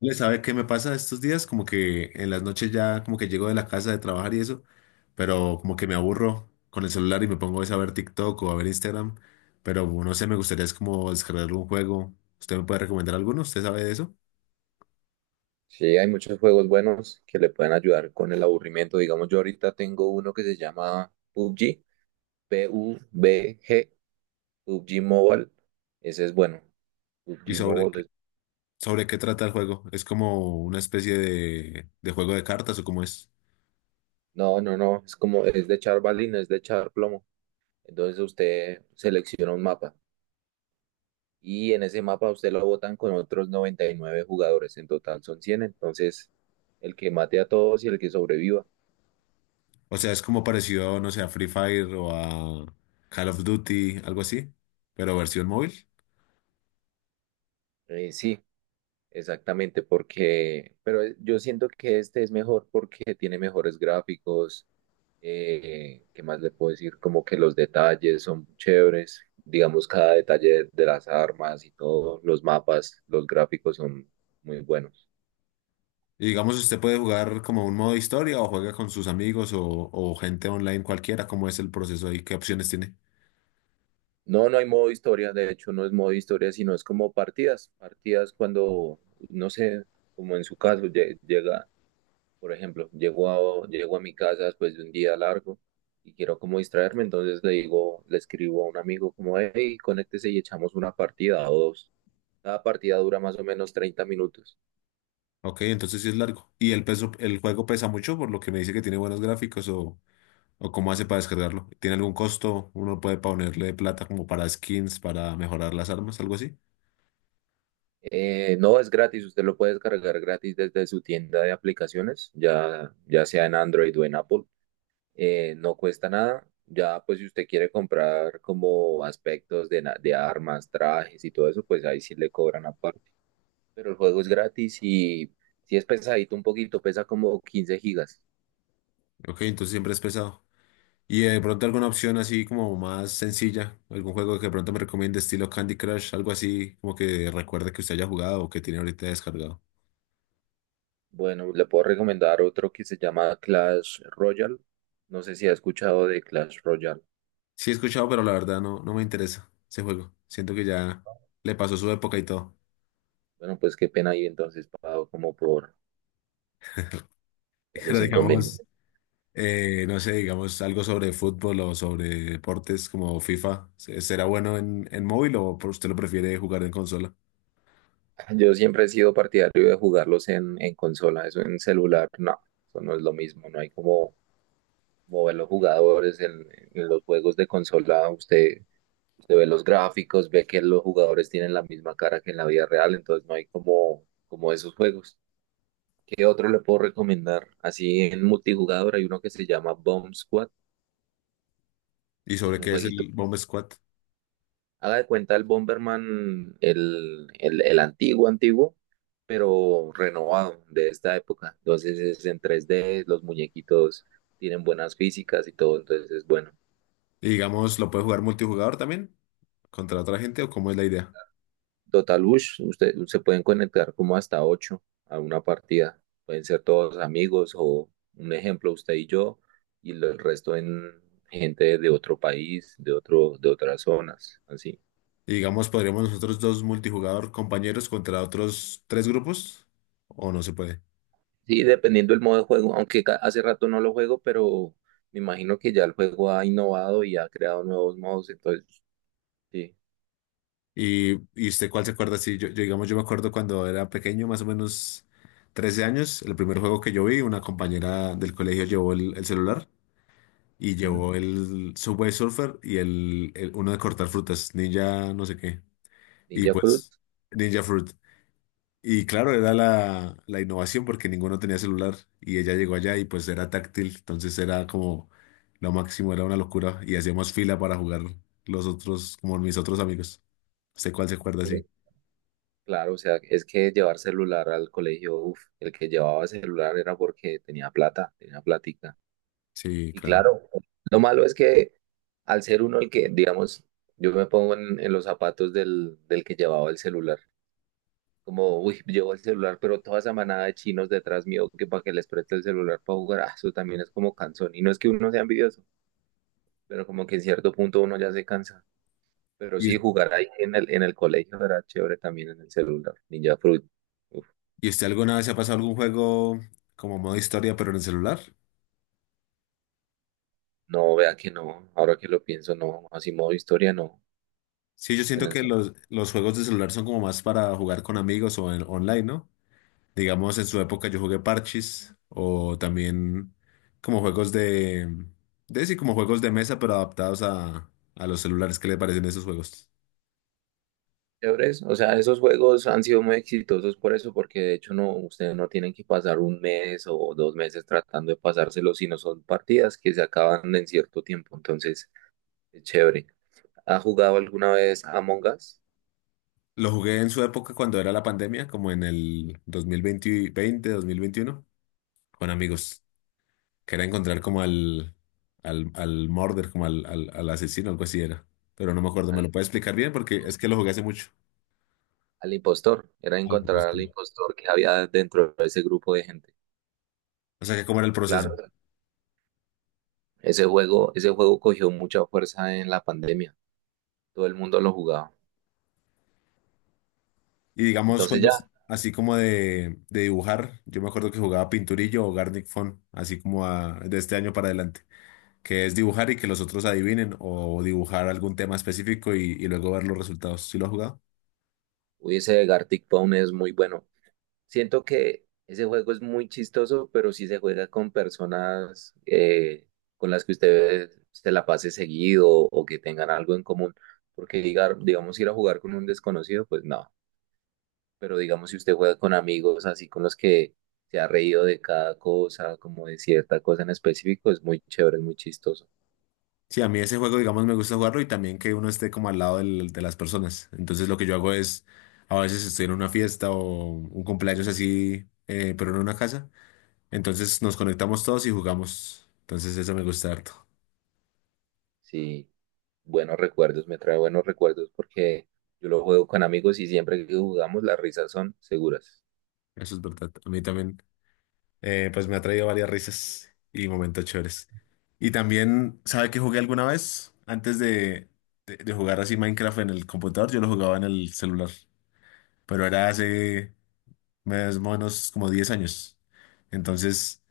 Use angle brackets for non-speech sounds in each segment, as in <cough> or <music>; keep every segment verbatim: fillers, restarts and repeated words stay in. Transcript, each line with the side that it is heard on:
left: Le sabe qué me pasa estos días, como que en las noches ya como que llego de la casa de trabajar y eso, pero como que me aburro con el celular y me pongo es a ver TikTok o a ver Instagram, pero no sé, me gustaría es como descargar un juego. ¿Usted me puede recomendar alguno? ¿Usted sabe de eso?
right: Sí, hay muchos juegos buenos que le pueden ayudar con el aburrimiento. Digamos, yo ahorita tengo uno que se llama P U B G, P-U-B-G, P U B G Mobile. Ese es bueno.
left: ¿Y
right: P U B G
left: sobre,
right: Mobile.
left: qué-
right: es-
left: sobre qué trata el juego? ¿Es como una especie de, de juego de cartas o cómo es?
right: No, no, no. Es como, es de echar balines, es de echar plomo. Entonces usted selecciona un mapa y en ese mapa usted lo botan con otros noventa y nueve jugadores. En total son cien. Entonces, el que mate a todos y el que sobreviva.
left: O sea, es como parecido, no sé, a Free Fire o a Call of Duty, algo así, pero versión móvil.
right: Eh, sí, exactamente, porque, pero eh, yo siento que este es mejor porque tiene mejores gráficos. Eh, ¿qué más le puedo decir? Como que los detalles son chéveres, digamos, cada detalle de, de las armas y todo, los mapas, los gráficos son muy buenos.
left: Y digamos, usted puede jugar como un modo historia o juega con sus amigos o, o gente online cualquiera, ¿cómo es el proceso ahí? ¿Qué opciones tiene?
right: No, no hay modo historia, de hecho no es modo historia, sino es como partidas, partidas cuando, no sé, como en su caso, lle- llega. Por ejemplo, llego a, llego a mi casa después de un día largo y quiero como distraerme, entonces le digo, le escribo a un amigo como, hey, conéctese y echamos una partida o dos. Cada partida dura más o menos treinta minutos.
left: Ok, entonces sí es largo. ¿Y el peso, el juego pesa mucho por lo que me dice que tiene buenos gráficos o, o cómo hace para descargarlo? ¿Tiene algún costo? ¿Uno puede ponerle plata como para skins, para mejorar las armas, algo así?
right: Eh, no es gratis, usted lo puede descargar gratis desde su tienda de aplicaciones, ya, ya sea en Android o en Apple. Eh, no cuesta nada. Ya, pues si usted quiere comprar como aspectos de, na- de armas, trajes y todo eso, pues ahí sí le cobran aparte. Pero el juego es gratis y si es pesadito un poquito, pesa como quince gigas.
left: Ok, entonces siempre es pesado. ¿Y eh, de pronto alguna opción así como más sencilla? ¿Algún juego que de pronto me recomiende estilo Candy Crush? Algo así como que recuerde que usted haya jugado o que tiene ahorita descargado.
right: Bueno, le puedo recomendar otro que se llama Clash Royale. No sé si ha escuchado de Clash Royale.
left: Sí he escuchado, pero la verdad no, no me interesa ese juego. Siento que ya le pasó su época y todo.
right: Bueno, pues qué pena ahí entonces, pago como por,
left: <laughs>
right: por
left: Pero
right: los
left: digamos,
right: inconvenientes.
left: eh, no sé, digamos algo sobre fútbol o sobre deportes como FIFA. ¿se- ¿Será bueno en, en móvil o por- usted lo prefiere jugar en consola?
right: <laughs> Yo siempre he sido partidario de jugarlos en, en consola, eso en celular, no, eso no es lo mismo, no hay como mover los jugadores en, en los juegos de consola. Usted se ve los gráficos, ve que los jugadores tienen la misma cara que en la vida real, entonces no hay como, como esos juegos. ¿Qué otro le puedo recomendar? Así en multijugador hay uno que se llama Bomb Squad,
left: ¿Y
right: es
left: sobre
right: un
left: qué es
right: jueguito.
left: el Bomb Squad?
right: Haga de cuenta el Bomberman, el, el, el antiguo, antiguo, pero renovado de esta época. Entonces es en tres D, los muñequitos tienen buenas físicas y todo, entonces es bueno.
left: Y digamos, ¿lo puede jugar multijugador también? ¿Contra otra gente o cómo es la idea?
right: Total Bush, usted, se pueden conectar como hasta ocho a una partida. Pueden ser todos amigos o un ejemplo, usted y yo, y lo- el resto en gente de otro país, de otro, de otras zonas, así.
left: Y digamos, ¿podríamos nosotros dos multijugador compañeros contra otros tres grupos? ¿O no se puede?
right: Sí, dependiendo del modo de juego, aunque ca- hace rato no lo juego, pero me imagino que ya el juego ha innovado y ha creado nuevos modos, entonces, sí.
left: Y, y usted cuál se acuerda, sí, yo, yo, digamos, yo me acuerdo cuando era pequeño, más o menos trece años, el primer juego que yo vi, una compañera del colegio llevó el, el celular y
right: Ujú.
left: llevó el Subway Surfer y el, el- uno de cortar frutas, Ninja no sé qué, y
right: Ninja Fruit.
left: pues Ninja Fruit. Y claro, era la, la innovación porque ninguno tenía celular y ella llegó allá y pues era táctil, entonces era como lo máximo, era una locura y hacíamos fila para jugar los otros, como mis otros amigos. ¿Sé cuál se acuerda?
right: Pues claro, o sea, es que llevar celular al colegio, uf, el que llevaba celular era porque tenía plata, tenía plática.
left: Sí,
right: Y
left: claro.
right: claro, lo malo es que al ser uno el que, digamos, yo me pongo en, en los zapatos del, del que llevaba el celular. Como, uy, llevo el celular, pero toda esa manada de chinos detrás mío que para que les preste el celular para jugar, ah, eso también es como cansón. Y no es que uno sea envidioso, pero como que en cierto punto uno ya se cansa. Pero sí,
left: ¿Y,
right: jugar ahí en el, en el colegio era chévere también en el celular. Ninja Fruit. Uf,
left: y usted alguna vez se ha pasado algún juego como modo historia, pero en el celular?
right: no, vea que no, ahora que lo pienso, no, así modo historia, no.
left: Sí, yo
right: En
left: siento
right: el
left: que los, los juegos de celular son como más para jugar con amigos o en, online, ¿no? Digamos, en su época yo jugué Parchís o también como juegos de, de sí, como juegos de mesa, pero adaptados a, a los celulares. ¿Qué le parecen esos juegos?
right: chéveres. O sea, esos juegos han sido muy exitosos por eso, porque de hecho no, ustedes no tienen que pasar un mes o dos meses tratando de pasárselo, sino son partidas que se acaban en cierto tiempo. Entonces, es chévere. ¿Ha jugado alguna vez Among Us?
left: Lo jugué en su época cuando era la pandemia, como en el dos mil veinte, 20, dos mil veintiuno, con amigos. Quería encontrar como al, al, al murder, como al, al, al asesino, algo así era. Pero no me acuerdo, ¿me
right: Al,
left: lo puede explicar bien? Porque es que lo jugué hace mucho.
right: al impostor. Era
left: Algo por el
right: encontrar al
left: estilo.
right: impostor que había dentro de ese grupo de gente.
left: O sea, que cómo era el proceso.
right: Claro, ese juego, ese juego cogió mucha fuerza en la pandemia. Todo el mundo lo jugaba.
left: Y digamos,
right: Entonces
left: juegos
right: ya,
left: así como de, de dibujar. Yo me acuerdo que jugaba Pinturillo o Garnic Phone, así como a- de este año para adelante. Que es dibujar y que los otros adivinen o dibujar algún tema específico y, y luego ver los resultados. ¿Sí lo has jugado?
right: hubiese Gartic Town es muy bueno. Siento que ese juego es muy chistoso, pero si se juega con personas eh, con las que usted se la pase seguido o que tengan algo en común, porque diga- digamos ir a jugar con un desconocido, pues no, pero digamos si usted juega con amigos así con los que se ha reído de cada cosa, como de cierta cosa en específico, es muy chévere, es muy chistoso.
left: Sí, a mí ese juego, digamos, me gusta jugarlo y también que uno esté como al lado del- de las personas. Entonces lo que yo hago es, a veces estoy en una fiesta o un cumpleaños así, eh, pero no en una casa. Entonces nos conectamos todos y jugamos. Entonces eso me gusta harto.
right: Sí, buenos recuerdos, me trae buenos recuerdos porque yo lo juego con amigos y siempre que jugamos las risas son seguras.
left: Eso es verdad. A mí también, eh, pues me ha traído varias risas y momentos chéveres. Y también, ¿sabe que jugué alguna vez? Antes de, de de jugar así Minecraft en el computador, yo lo jugaba en el celular. Pero era hace más o menos como diez años. Entonces,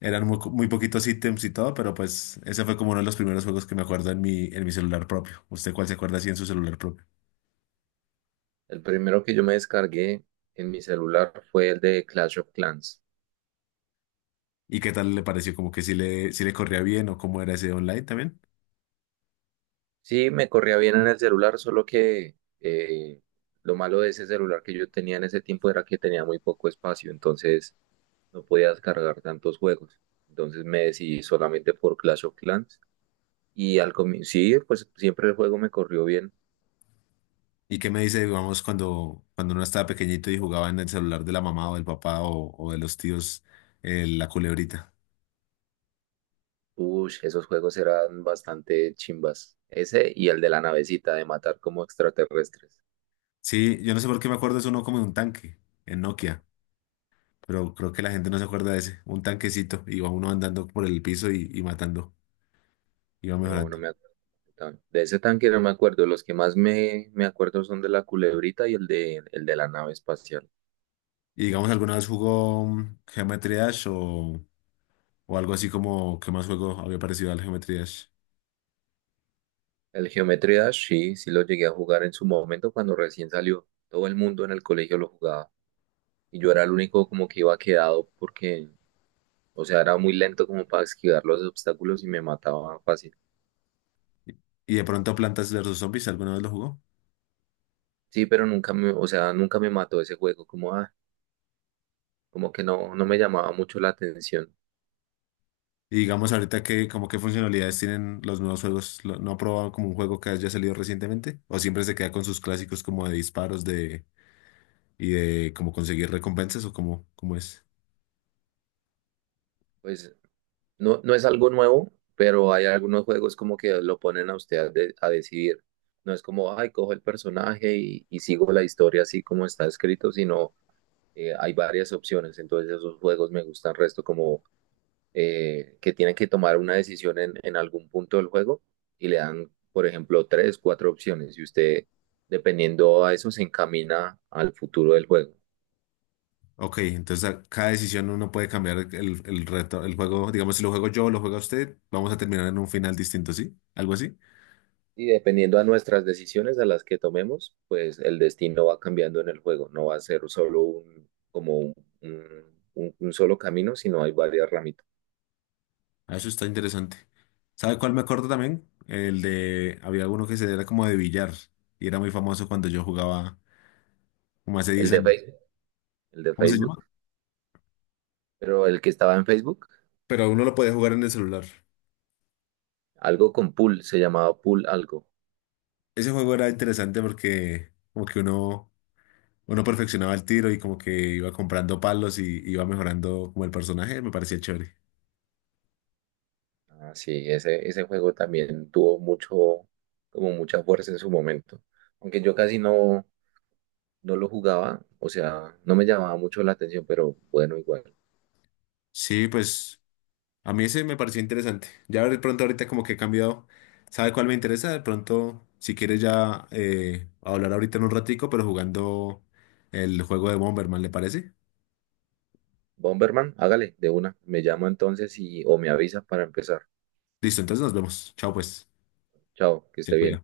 left: eran muy, co- muy poquitos ítems y todo, pero pues ese fue como uno de los primeros juegos que me acuerdo en mi, en mi celular propio. ¿Usted cuál se acuerda así en su celular propio?
right: El primero que yo me descargué en mi celular fue el de Clash of Clans.
left: ¿Y qué tal le pareció? ¿Como que si le, si le corría bien o cómo era ese online también?
right: Sí, me corría bien en el celular, solo que eh, lo malo de ese celular que yo tenía en ese tiempo era que tenía muy poco espacio, entonces no podía descargar tantos juegos. Entonces me decidí solamente por Clash of Clans. Y al comienzo, sí, pues siempre el juego me corrió bien.
left: ¿Y qué me dice, digamos, cuando, cuando uno estaba pequeñito y jugaba en el celular de la mamá o del papá o, o de los tíos, eh, la culebrita?
right: Uy, esos juegos eran bastante chimbas. Ese y el de la navecita de matar como extraterrestres.
left: Sí, yo no sé por qué me acuerdo, es uno como de un tanque en Nokia. Pero creo que la gente no se acuerda de ese. Un tanquecito, iba uno andando por el piso y, y matando, iba
right: No,
left: mejorando.
right: no me acuerdo. tan- De ese tanque no me acuerdo. Los que más me, me acuerdo son de la culebrita y el de, el de la nave espacial.
left: Y digamos, ¿alguna vez jugó mm, Geometry Dash o, o algo así como qué más juego había parecido al Geometry Dash?
right: El Geometry Dash, sí, sí lo llegué a jugar en su momento cuando recién salió. Todo el mundo en el colegio lo jugaba. Y yo era el único como que iba quedado porque, o sea, era muy lento como para esquivar los obstáculos y me mataba fácil.
left: Y de pronto Plantas versus Zombies, ¿alguna vez lo jugó?
right: Sí, pero nunca me, o sea, nunca me mató ese juego. Como, ah, como que no, no me llamaba mucho la atención.
left: Y digamos ahorita que como qué funcionalidades tienen los nuevos juegos, Lo- ¿no ha probado como un juego que haya salido recientemente? ¿O siempre se queda con sus clásicos como de disparos de y de como conseguir recompensas o como cómo cómo es?
right: Pues no, no es algo nuevo, pero hay algunos juegos como que lo ponen a usted a, de- a decidir. No es como, ay, cojo el personaje y, y sigo la historia así como está escrito, sino eh, hay varias opciones. Entonces esos juegos me gustan resto como eh, que tienen que tomar una decisión en, en algún punto del juego y le dan, por ejemplo, tres, cuatro opciones y usted, dependiendo a eso, se encamina al futuro del juego.
left: Ok, entonces a cada decisión uno puede cambiar el, el reto, el juego. Digamos, si lo juego yo o lo juega usted, vamos a terminar en un final distinto, ¿sí? Algo así.
right: Y dependiendo a nuestras decisiones, a las que tomemos, pues el destino va cambiando en el juego. No va a ser solo un, como un, un- un- un solo camino, sino hay varias ramitas.
left: Ah, eso está interesante. ¿Sabe cuál me acuerdo también? El de, había uno que se era como de billar y era muy famoso cuando yo jugaba como hace
right: El
left: diez
right: de
left: años.
right: Facebook, el de
left: ¿Cómo se
right: Facebook,
left: llama?
right: pero el que estaba en Facebook,
left: Pero uno lo podía jugar en el celular.
right: algo con pool, se llamaba pool algo.
left: Ese juego era interesante porque como que uno, uno perfeccionaba el tiro y como que iba comprando palos y iba mejorando como el personaje, me parecía chévere.
right: Ah, sí, ese, ese juego también tuvo mucho, como mucha fuerza en su momento. Aunque yo casi no, no lo jugaba, o sea, no me llamaba mucho la atención, pero bueno, igual.
left: Sí, pues. A mí ese me pareció interesante. Ya de pronto ahorita como que he cambiado. ¿Sabe cuál me interesa? De pronto, si quieres ya eh, hablar ahorita en un ratico, pero jugando el juego de Bomberman, ¿le parece?
right: Bomberman, hágale de una. Me llamo entonces y o me avisa para empezar.
left: Listo, entonces nos vemos. Chao pues.
right: Chao, que
left: Se
right: esté bien.
left: cuida.